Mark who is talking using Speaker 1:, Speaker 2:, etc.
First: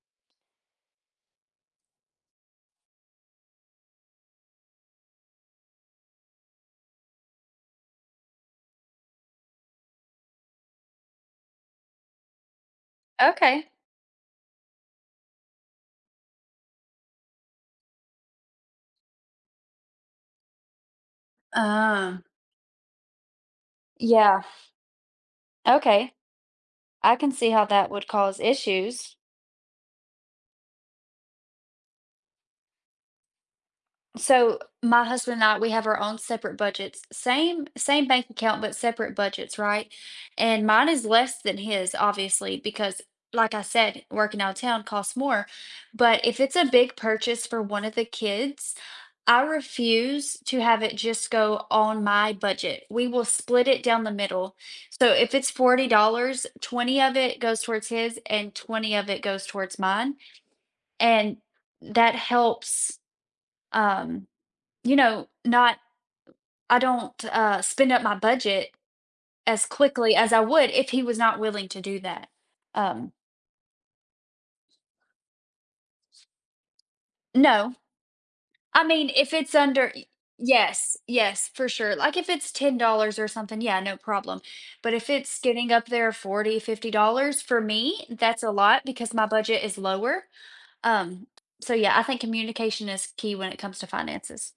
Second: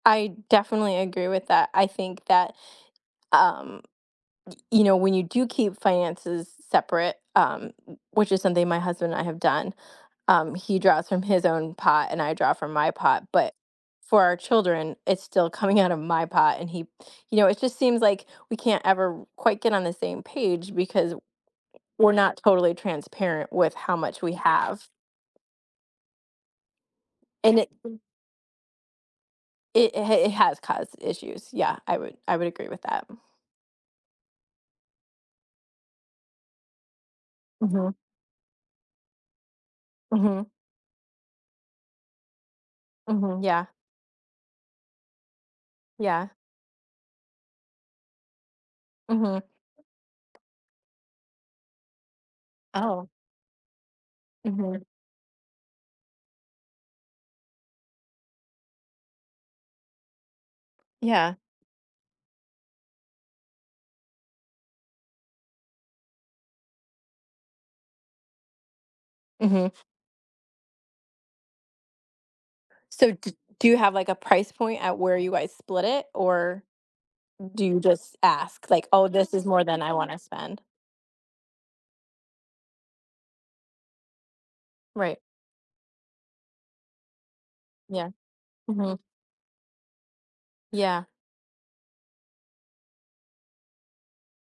Speaker 1: I definitely agree with that, I think that, um, y you know, when you do keep finances separate, um, wh which is something my husband and I have done, um, he draws from his own pot and I draw from my pot, but
Speaker 2: Okay.
Speaker 1: for our children, it's still coming outta my pot, and he you know, it just seems like we can't ever r quite get on the same page because w we're
Speaker 2: Uh.
Speaker 1: not totally transparent with how much we
Speaker 2: Yeah.
Speaker 1: have.
Speaker 2: Okay. I can see
Speaker 1: And
Speaker 2: how
Speaker 1: it
Speaker 2: that would cause issues.
Speaker 1: it ha it has caused issues, yeah, I would I would agree with that.
Speaker 2: So, my husband and I, we have our own separate budgets. Same
Speaker 1: Mhm.
Speaker 2: same bank account, but separate budgets, right?
Speaker 1: Mhm.
Speaker 2: And mine is less than his, obviously, because,
Speaker 1: Mhm,
Speaker 2: like I
Speaker 1: yeah.
Speaker 2: said, working outta town costs more, but
Speaker 1: Yeah.
Speaker 2: if it's a big purchase for 1 of the kids,
Speaker 1: Mhm.
Speaker 2: I refuse to have it just go on my budget, we
Speaker 1: Oh.
Speaker 2: will split it down the middle,
Speaker 1: Mhm.
Speaker 2: so if it's $40, 20 of it goes towards his and 20 of it goes towards mine,
Speaker 1: Yeah.
Speaker 2: and that helps, um, you know, not I don't, uh, spend up my budget as
Speaker 1: Mhm.
Speaker 2: quickly as I would if he was not willing to do that,
Speaker 1: So
Speaker 2: um
Speaker 1: d do you have, like, a price point at where you guys split it, or do
Speaker 2: No.
Speaker 1: you just ask,
Speaker 2: I
Speaker 1: like, "Oh,
Speaker 2: mean, if
Speaker 1: this is
Speaker 2: it's
Speaker 1: more than
Speaker 2: under
Speaker 1: I
Speaker 2: Y
Speaker 1: wanna spend?"
Speaker 2: yes, yes, for sure, like if it's $10 or something, yeah, no problem but if
Speaker 1: Right.
Speaker 2: it's getting up there, 40, $50, for me,
Speaker 1: Yeah,
Speaker 2: that's a lot
Speaker 1: mhm.
Speaker 2: because my budget is lower,
Speaker 1: Yeah.
Speaker 2: um, so, yeah, I think communication is key when it comes to finances.